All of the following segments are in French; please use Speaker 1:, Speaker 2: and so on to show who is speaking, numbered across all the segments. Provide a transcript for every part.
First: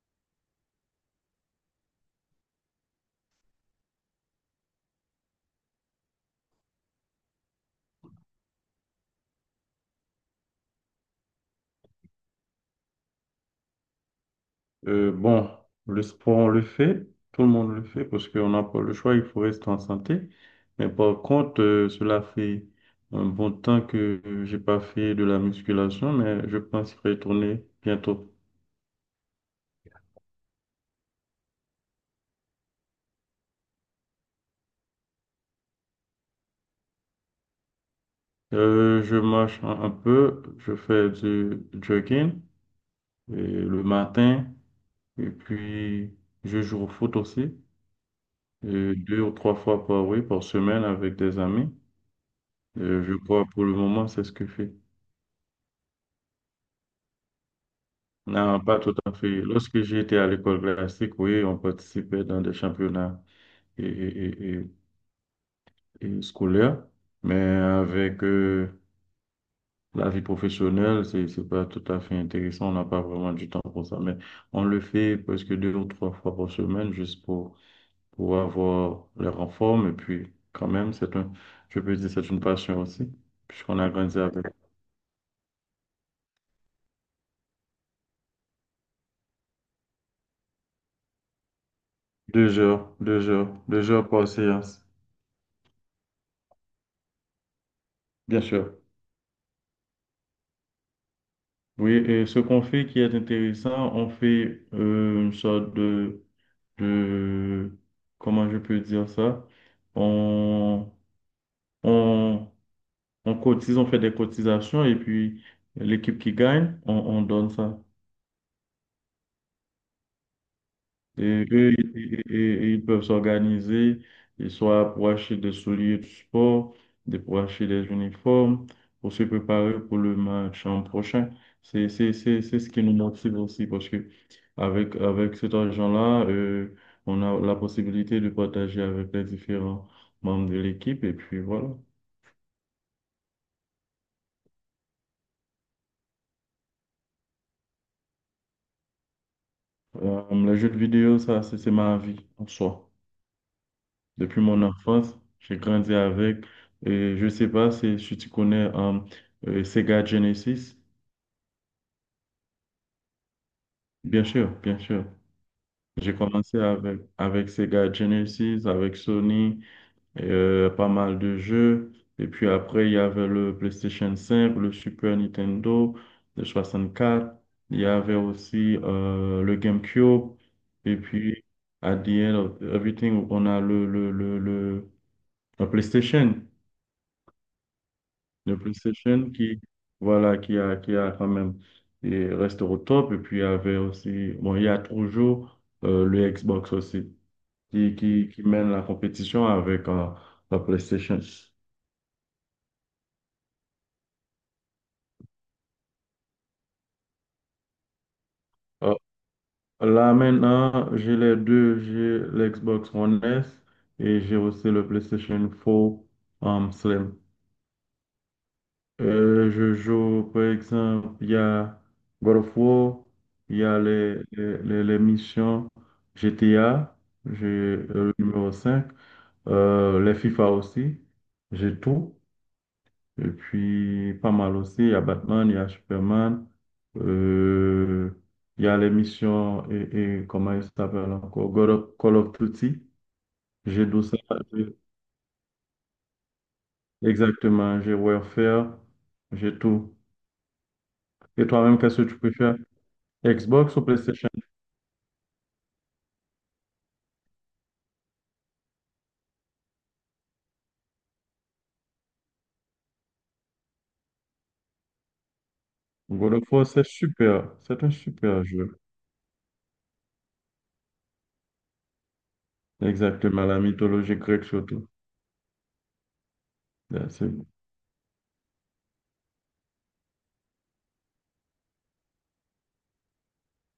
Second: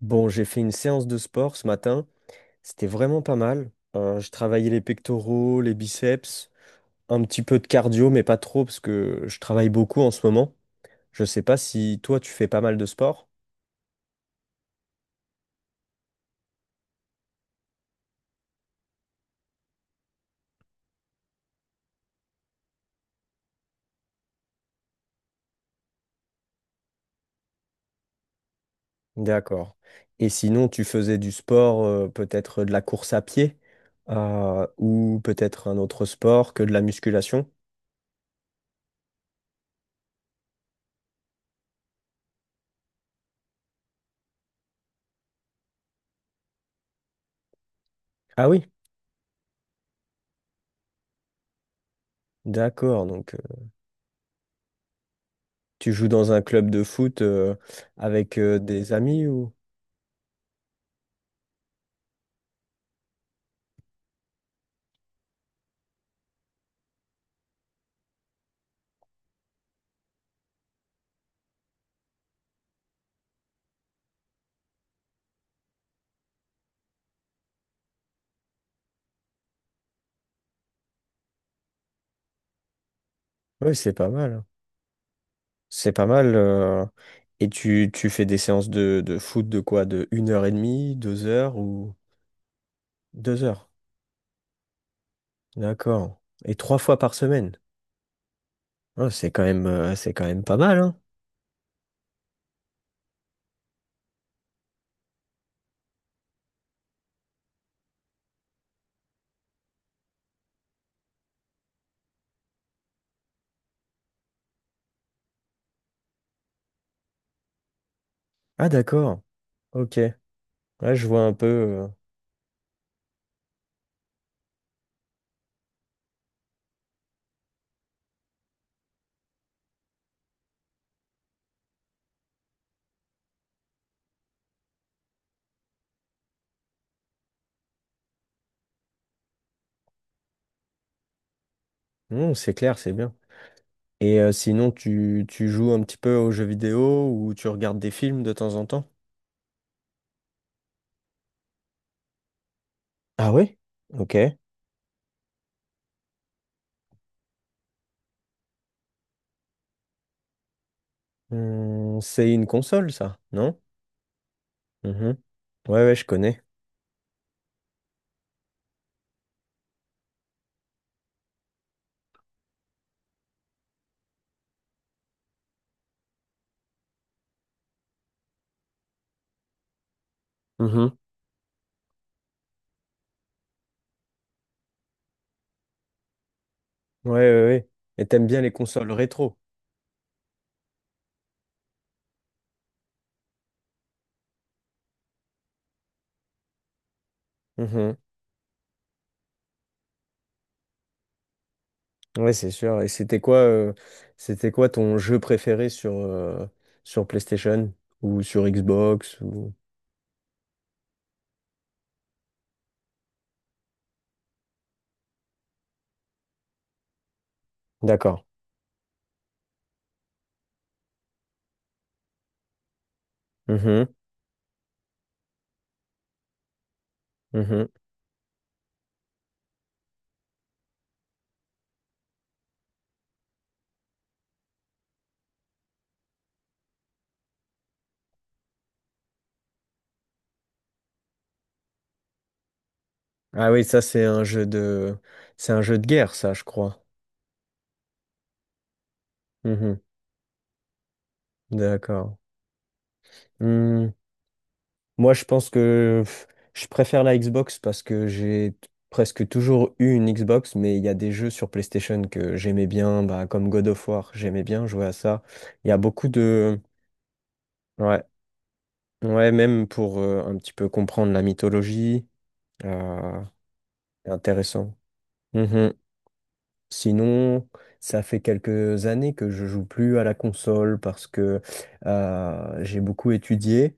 Speaker 1: Bon, j'ai fait une séance de sport ce matin. C'était vraiment pas mal. Je travaillais les pectoraux, les biceps, un petit peu de cardio, mais pas trop parce que je travaille beaucoup en ce moment. Je sais pas si toi tu fais pas mal de sport.
Speaker 2: Bon, le sport, on le fait, tout le monde le fait parce qu'on n'a pas le choix, il faut rester en santé. Mais par contre, cela fait un bon temps que j'ai pas fait de la musculation, mais je pense retourner bientôt.
Speaker 1: D'accord. Et sinon, tu faisais du sport, peut-être de la course à pied, ou peut-être un autre sport que de la musculation.
Speaker 2: Je marche un peu, je fais du jogging euh, le matin et puis je joue au foot aussi,
Speaker 1: Ah oui,
Speaker 2: 2 ou 3 fois par, oui, par semaine avec des amis.
Speaker 1: d'accord.
Speaker 2: Je
Speaker 1: Donc,
Speaker 2: crois pour le moment, c'est ce que je fais.
Speaker 1: tu joues dans un club de foot, avec,
Speaker 2: Non, pas
Speaker 1: des
Speaker 2: tout à
Speaker 1: amis
Speaker 2: fait.
Speaker 1: ou...
Speaker 2: Lorsque j'étais à l'école classique, oui, on participait dans des championnats et, et- et- et scolaires, mais avec la vie professionnelle, c'est pas tout à fait intéressant. On n'a pas vraiment du temps pour ça, mais on le fait presque 2 ou 3 fois par semaine juste pour avoir les renforts. Et puis, quand même, c'est un, je peux dire, c'est une passion aussi,
Speaker 1: Oui,
Speaker 2: puisqu'on a
Speaker 1: c'est pas
Speaker 2: grandi
Speaker 1: mal,
Speaker 2: avec.
Speaker 1: hein. C'est pas mal. Et tu fais des séances de foot de quoi? De une heure et demie, deux heures ou
Speaker 2: deux heures, deux
Speaker 1: deux
Speaker 2: heures,
Speaker 1: heures.
Speaker 2: deux heures par séance,
Speaker 1: D'accord. Et trois fois par semaine.
Speaker 2: bien sûr.
Speaker 1: Ah, c'est quand même pas mal, hein.
Speaker 2: Oui, et ce qu'on fait qui est intéressant, on fait une sorte de, comment je peux dire ça? On, on, on cotise, on fait des cotisations et puis l'équipe qui gagne, on donne ça.
Speaker 1: Ah, d'accord. Ok. Là, je vois un peu.
Speaker 2: Et eux, ils peuvent s'organiser, ils soit pour acheter des souliers de sport, pour acheter des uniformes, pour se préparer pour le match en prochain. C'est ce qui nous motive aussi parce que avec cet argent-là, on a la possibilité de partager avec les différents membres de l'équipe. Et puis voilà.
Speaker 1: Hmm, c'est clair, c'est bien. Et sinon, tu joues un petit peu aux jeux vidéo ou tu regardes des films de temps en temps?
Speaker 2: Les jeux de vidéo, ça, c'est ma vie en soi.
Speaker 1: Ah oui? Ok.
Speaker 2: Depuis mon enfance, j'ai grandi avec, et je sais pas si tu connais Sega Genesis.
Speaker 1: Hmm, c'est une console, ça, non?
Speaker 2: Bien sûr, bien sûr.
Speaker 1: Mhm. Ouais, ouais, je
Speaker 2: J'ai
Speaker 1: connais.
Speaker 2: commencé avec Sega Genesis, avec Sony, pas mal de jeux. Et puis après, il y avait le PlayStation 5, le Super Nintendo, le 64. Il y avait aussi le GameCube. Et
Speaker 1: Mhm.
Speaker 2: puis, à the end of everything, on a le PlayStation.
Speaker 1: Ouais, ouais, ouais. Et t'aimes bien les
Speaker 2: Le
Speaker 1: consoles
Speaker 2: PlayStation
Speaker 1: rétro?
Speaker 2: qui, voilà, qui a quand même, et reste au top. Et puis, il y avait aussi, bon, il y a toujours le Xbox aussi, qui,
Speaker 1: Mhm.
Speaker 2: qui, qui mène la compétition avec la PlayStation.
Speaker 1: Ouais, c'est sûr. Et c'était quoi ton jeu préféré sur, sur PlayStation ou sur
Speaker 2: Euh,
Speaker 1: Xbox ou...
Speaker 2: Là, maintenant, j'ai les deux, j'ai l'Xbox One S et j'ai aussi le PlayStation 4 Slim.
Speaker 1: D'accord.
Speaker 2: Je joue, par exemple, il y a God of War, il y a
Speaker 1: Mhm.
Speaker 2: les missions GTA, j'ai
Speaker 1: Mhm.
Speaker 2: le numéro 5 les FIFA aussi, j'ai tout. Et puis, pas mal aussi, il y a Batman, il y a Superman, euh, il y a les missions, et comment il s'appelle encore, Call of Duty,
Speaker 1: Ah oui, ça
Speaker 2: j'ai tout
Speaker 1: c'est
Speaker 2: ça.
Speaker 1: un jeu
Speaker 2: j'ai-
Speaker 1: de, c'est un jeu de guerre, ça, je crois.
Speaker 2: Exactement, j'ai Warfare, j'ai
Speaker 1: Mhm.
Speaker 2: tout. Et toi-même, qu'est-ce que
Speaker 1: D'accord.
Speaker 2: tu préfères? Xbox ou
Speaker 1: Hmm.
Speaker 2: PlayStation?
Speaker 1: Moi, je pense que pff, je préfère la Xbox parce que presque toujours eu une Xbox, mais il y a des jeux sur PlayStation que j'aimais bien, bah, comme God of War, j'aimais bien jouer à ça. Il y a beaucoup
Speaker 2: God of
Speaker 1: de,
Speaker 2: War, c'est super. C'est un
Speaker 1: ouais.
Speaker 2: super jeu.
Speaker 1: Ouais, même pour un petit peu comprendre la mythologie, euh,
Speaker 2: Exactement, la
Speaker 1: c'est
Speaker 2: mythologie grecque
Speaker 1: intéressant.
Speaker 2: surtout.
Speaker 1: Mhm.
Speaker 2: Là, c'est-
Speaker 1: Sinon, ça fait quelques années que je joue plus à la console parce que j'ai beaucoup étudié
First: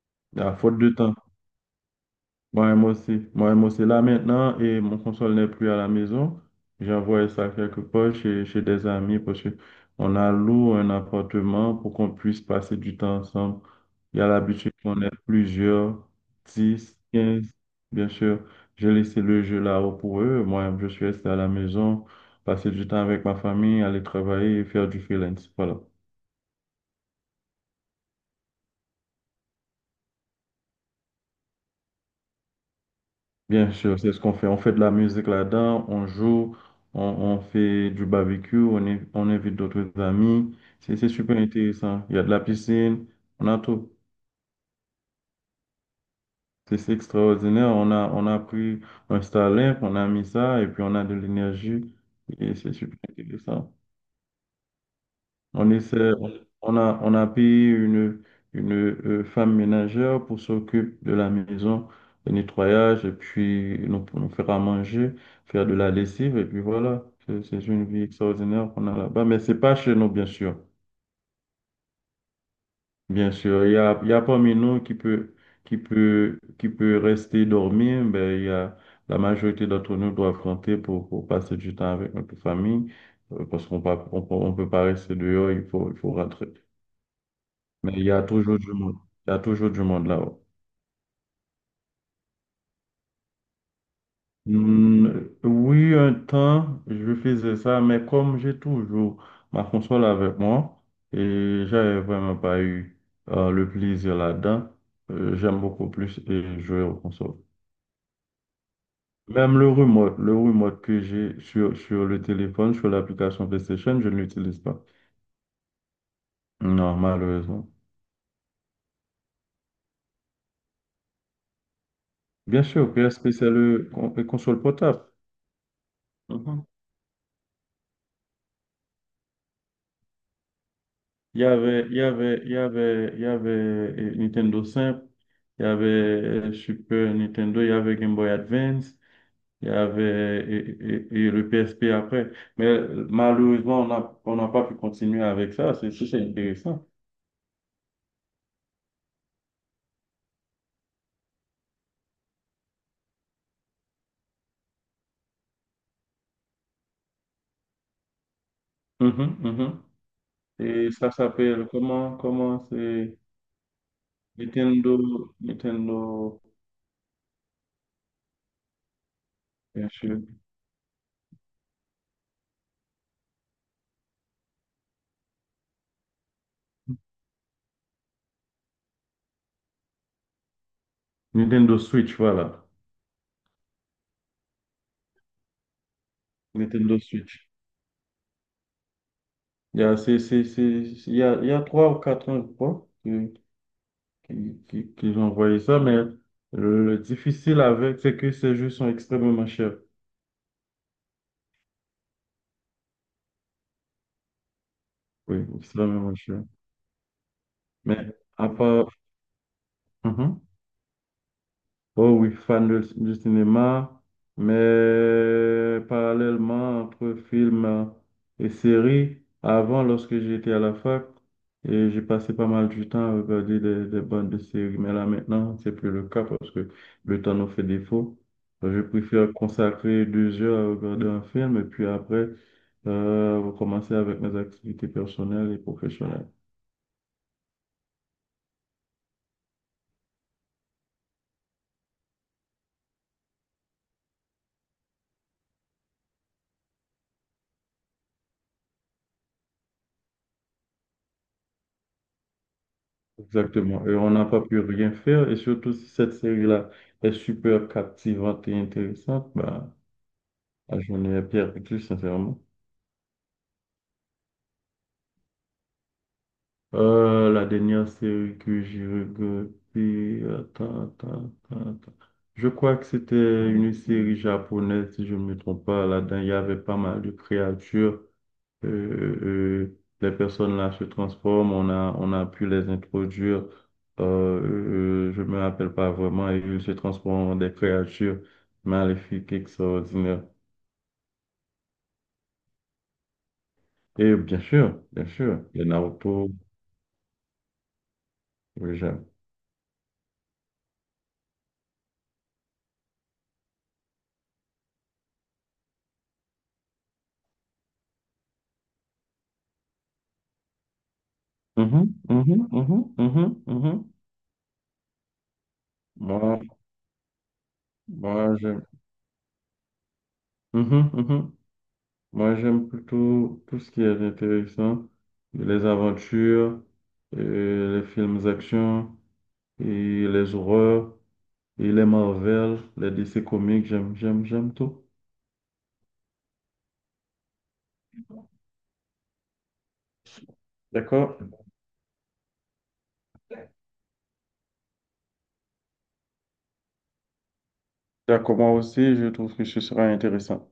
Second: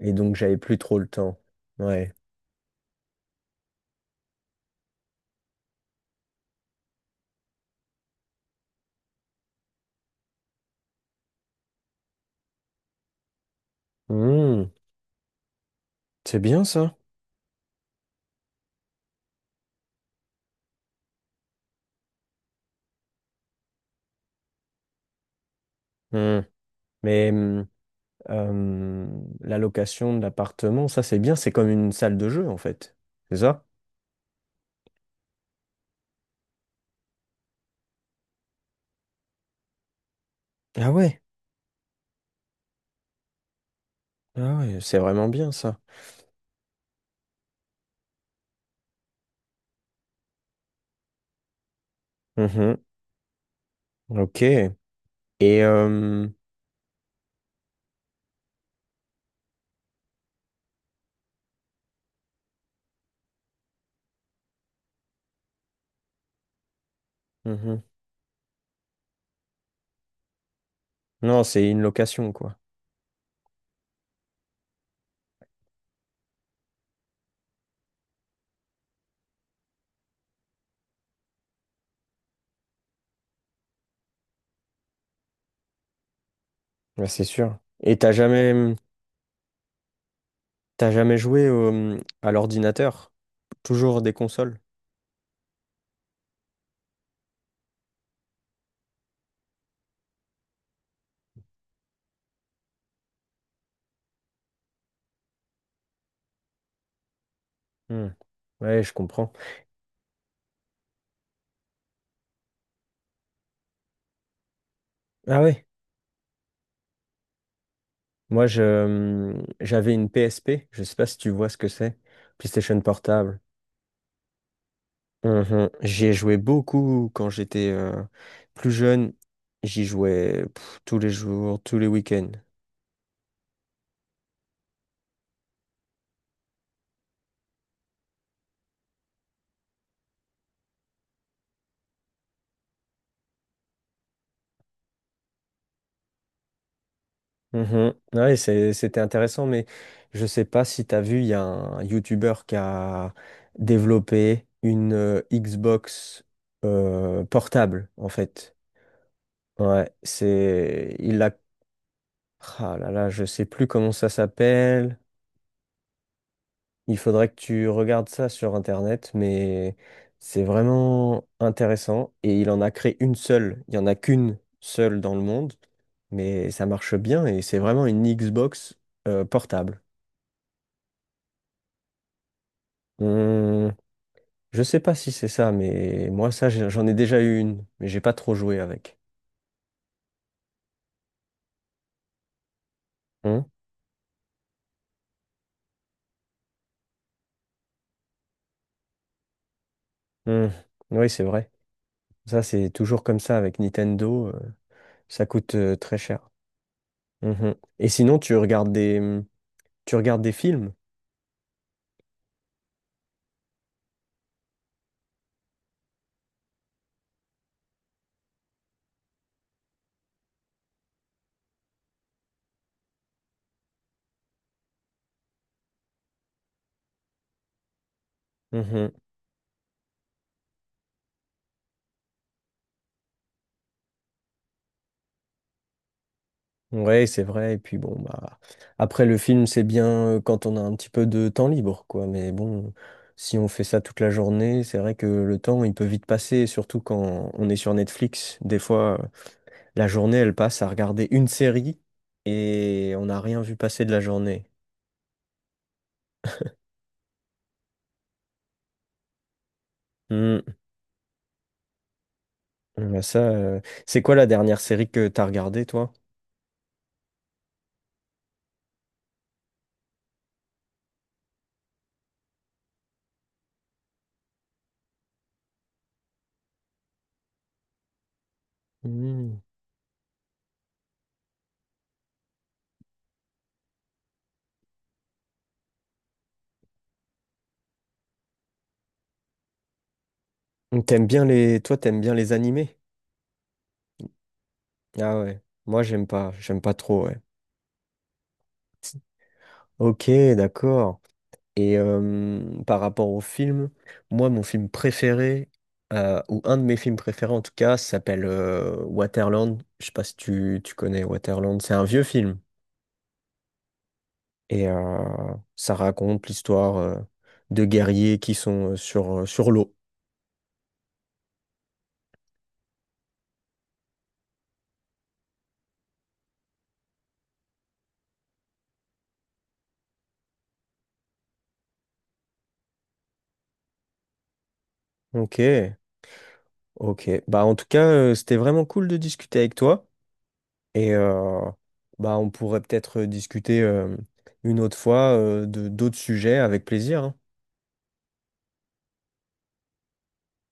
Speaker 1: et donc j'avais
Speaker 2: À
Speaker 1: plus
Speaker 2: faute de
Speaker 1: trop le
Speaker 2: temps.
Speaker 1: temps. Ouais.
Speaker 2: Moi-même aussi. Moi-même aussi. Là maintenant, et mon console n'est plus à la maison. J'ai envoyé ça quelque part chez des amis parce que on a loué un appartement pour qu'on puisse passer du temps ensemble. Il y a
Speaker 1: Hmm,
Speaker 2: l'habitude qu'on ait plusieurs,
Speaker 1: c'est bien ça.
Speaker 2: 10, 15, bien sûr. J'ai laissé le jeu là-haut pour eux. Moi je suis resté à la maison, passer du temps avec ma famille, aller travailler et faire du freelance. Voilà.
Speaker 1: Hmm. Mais euh, la location de l'appartement, ça c'est bien, c'est comme une salle de jeu en fait. C'est ça?
Speaker 2: Bien sûr, c'est ce qu'on fait. On fait de la musique là-dedans, on joue, on fait du barbecue, on invite d'autres amis.
Speaker 1: Ah
Speaker 2: C'est
Speaker 1: ouais,
Speaker 2: super intéressant. Il y a de la piscine, on a tout.
Speaker 1: ah ouais, c'est vraiment bien ça.
Speaker 2: C'est extraordinaire. On a pris un Starlink, on a mis ça et puis on a de l'énergie et c'est
Speaker 1: Mhm.
Speaker 2: super intéressant.
Speaker 1: Ok. Et
Speaker 2: On essaie, on a payé une femme ménagère pour s'occuper de la maison, le nettoyage, et puis nous faire à manger, faire de la lessive, et puis voilà. C'est
Speaker 1: Mhm.
Speaker 2: une vie extraordinaire qu'on a là-bas. Mais c'est pas chez nous, bien sûr.
Speaker 1: Non, c'est une location, quoi.
Speaker 2: Bien sûr, il y a parmi nous qui peut rester dormir, ben, la majorité d'entre nous doivent affronter pour passer du temps avec notre famille, parce qu'on peut pas rester dehors, il faut rentrer.
Speaker 1: Ouais, c'est sûr.
Speaker 2: Mais il y a toujours du monde. Il y a toujours du monde là-haut.
Speaker 1: T'as jamais joué à l'ordinateur? Toujours des consoles?
Speaker 2: Hmm, oui, un temps, je faisais ça, mais comme j'ai toujours ma console avec moi et j'avais vraiment pas eu le plaisir là-dedans, j'aime beaucoup plus et jouer aux consoles.
Speaker 1: Hmm. Ouais, je comprends.
Speaker 2: Même le remote que j'ai sur le téléphone, sur l'application PlayStation, je ne l'utilise pas.
Speaker 1: Ah ouais.
Speaker 2: Non, malheureusement.
Speaker 1: Moi, je, j'avais une PSP. Je sais pas si tu vois ce que c'est.
Speaker 2: Bien
Speaker 1: PlayStation
Speaker 2: sûr, PSP,
Speaker 1: Portable.
Speaker 2: c'est le console portable.
Speaker 1: Mhm. J'y ai joué
Speaker 2: Mhm.
Speaker 1: beaucoup quand j'étais plus jeune. J'y jouais pff, tous les jours, tous les week-ends.
Speaker 2: Il y avait Nintendo simple, il y avait Super Nintendo, il y avait Game Boy Advance, il y avait le PSP après. Mais malheureusement, on n'a pas pu continuer avec ça. C'est intéressant.
Speaker 1: Mhm. Ouais, c'était intéressant, mais je sais pas si tu as vu, il y a un YouTuber qui a développé une Xbox portable, en fait.
Speaker 2: Mhm, mhm.
Speaker 1: Ouais,
Speaker 2: Et
Speaker 1: c'est.
Speaker 2: ça
Speaker 1: Il a.
Speaker 2: s'appelle comment
Speaker 1: Ah là là,
Speaker 2: c'est
Speaker 1: je sais plus comment ça
Speaker 2: Nintendo,
Speaker 1: s'appelle.
Speaker 2: Nintendo,
Speaker 1: Il faudrait que tu regardes ça sur Internet, mais
Speaker 2: bien sûr.
Speaker 1: c'est vraiment intéressant. Et il en a créé une seule. Il y en a qu'une seule dans le monde, mais ça marche bien et c'est vraiment une Xbox portable.
Speaker 2: Nintendo Switch, voilà.
Speaker 1: Hum, je sais pas si c'est ça, mais moi, ça, j'en ai
Speaker 2: Nintendo
Speaker 1: déjà eu
Speaker 2: Switch.
Speaker 1: une, mais j'ai pas trop joué avec.
Speaker 2: Il y a 3 ou 4 ans, je crois.
Speaker 1: Hum,
Speaker 2: Qui ont envoyé ça, mais le difficile avec, c'est que ces jeux sont extrêmement chers.
Speaker 1: hum, Oui, c'est vrai. Ça, c'est toujours comme ça avec Nintendo. Ça
Speaker 2: Oui,
Speaker 1: coûte très
Speaker 2: extrêmement
Speaker 1: cher.
Speaker 2: chers.
Speaker 1: Mhm. Et
Speaker 2: Mais
Speaker 1: sinon,
Speaker 2: à part...
Speaker 1: tu regardes des
Speaker 2: Mhm.
Speaker 1: films?
Speaker 2: Oh oui, fan du cinéma, mais parallèlement entre films et séries, avant, lorsque j'étais à la fac, et j'ai passé pas mal du temps à regarder des bandes de séries, mais là maintenant, c'est plus le cas parce que le temps nous fait défaut. Je
Speaker 1: Mhm.
Speaker 2: préfère consacrer 2 heures à regarder un film et puis après, recommencer avec mes activités personnelles et professionnelles.
Speaker 1: Ouais, c'est vrai. Et puis bon, bah après le film, c'est bien quand on a un petit peu de temps libre, quoi. Mais bon, si on fait ça toute la journée, c'est vrai que le temps, il peut vite passer, surtout quand on est sur Netflix. Des fois, la journée, elle passe à regarder une série et on n'a rien vu passer
Speaker 2: Exactement.
Speaker 1: de
Speaker 2: Et
Speaker 1: la
Speaker 2: on n'a pas
Speaker 1: journée.
Speaker 2: pu rien faire. Et surtout, si cette série-là est super captivante et intéressante, bah,
Speaker 1: Hmm.
Speaker 2: la journée est perdue, sincèrement.
Speaker 1: Bah, ça, c'est quoi la dernière série que t'as regardée, toi?
Speaker 2: La dernière série que j'ai regardée, attends, attends, attends, attends. Je crois que c'était une série japonaise, si je ne me trompe pas. Là-dedans, il y avait pas mal de créatures.
Speaker 1: Hmm.
Speaker 2: Les personnes là se transforment, on a pu les introduire, euh, euh, je me rappelle pas vraiment, et ils se transforment en des créatures maléfiques, extraordinaires.
Speaker 1: Toi, t'aimes bien les animés?
Speaker 2: Et bien
Speaker 1: Ah
Speaker 2: sûr,
Speaker 1: ouais.
Speaker 2: les
Speaker 1: Moi,
Speaker 2: Naruto,
Speaker 1: j'aime pas trop, ouais.
Speaker 2: oui, j'aime.
Speaker 1: Ok, d'accord. Et par rapport au film, moi, mon film préféré, ou un de mes films préférés en tout cas, s'appelle Waterland. Je sais pas si tu connais Waterland. C'est un
Speaker 2: Mhm,
Speaker 1: vieux film.
Speaker 2: mhm, mhm, mhm, mhm.
Speaker 1: Et ça raconte
Speaker 2: Moi,
Speaker 1: l'histoire de guerriers qui
Speaker 2: moi j'aime.
Speaker 1: sont sur l'eau.
Speaker 2: Mhm, mhm. Moi, j'aime plutôt tout ce qui est intéressant, les aventures, les films d'action et les horreurs. Et les Marvel, les DC Comics, j'aime, j'aime, j'aime tout.
Speaker 1: Ok, ok. Bah, en tout cas, c'était vraiment cool de discuter avec toi. Et
Speaker 2: D'accord?
Speaker 1: bah, on pourrait peut-être discuter une autre fois de d'autres sujets avec plaisir, hein.
Speaker 2: D'accord, moi aussi, je trouve que ce sera intéressant.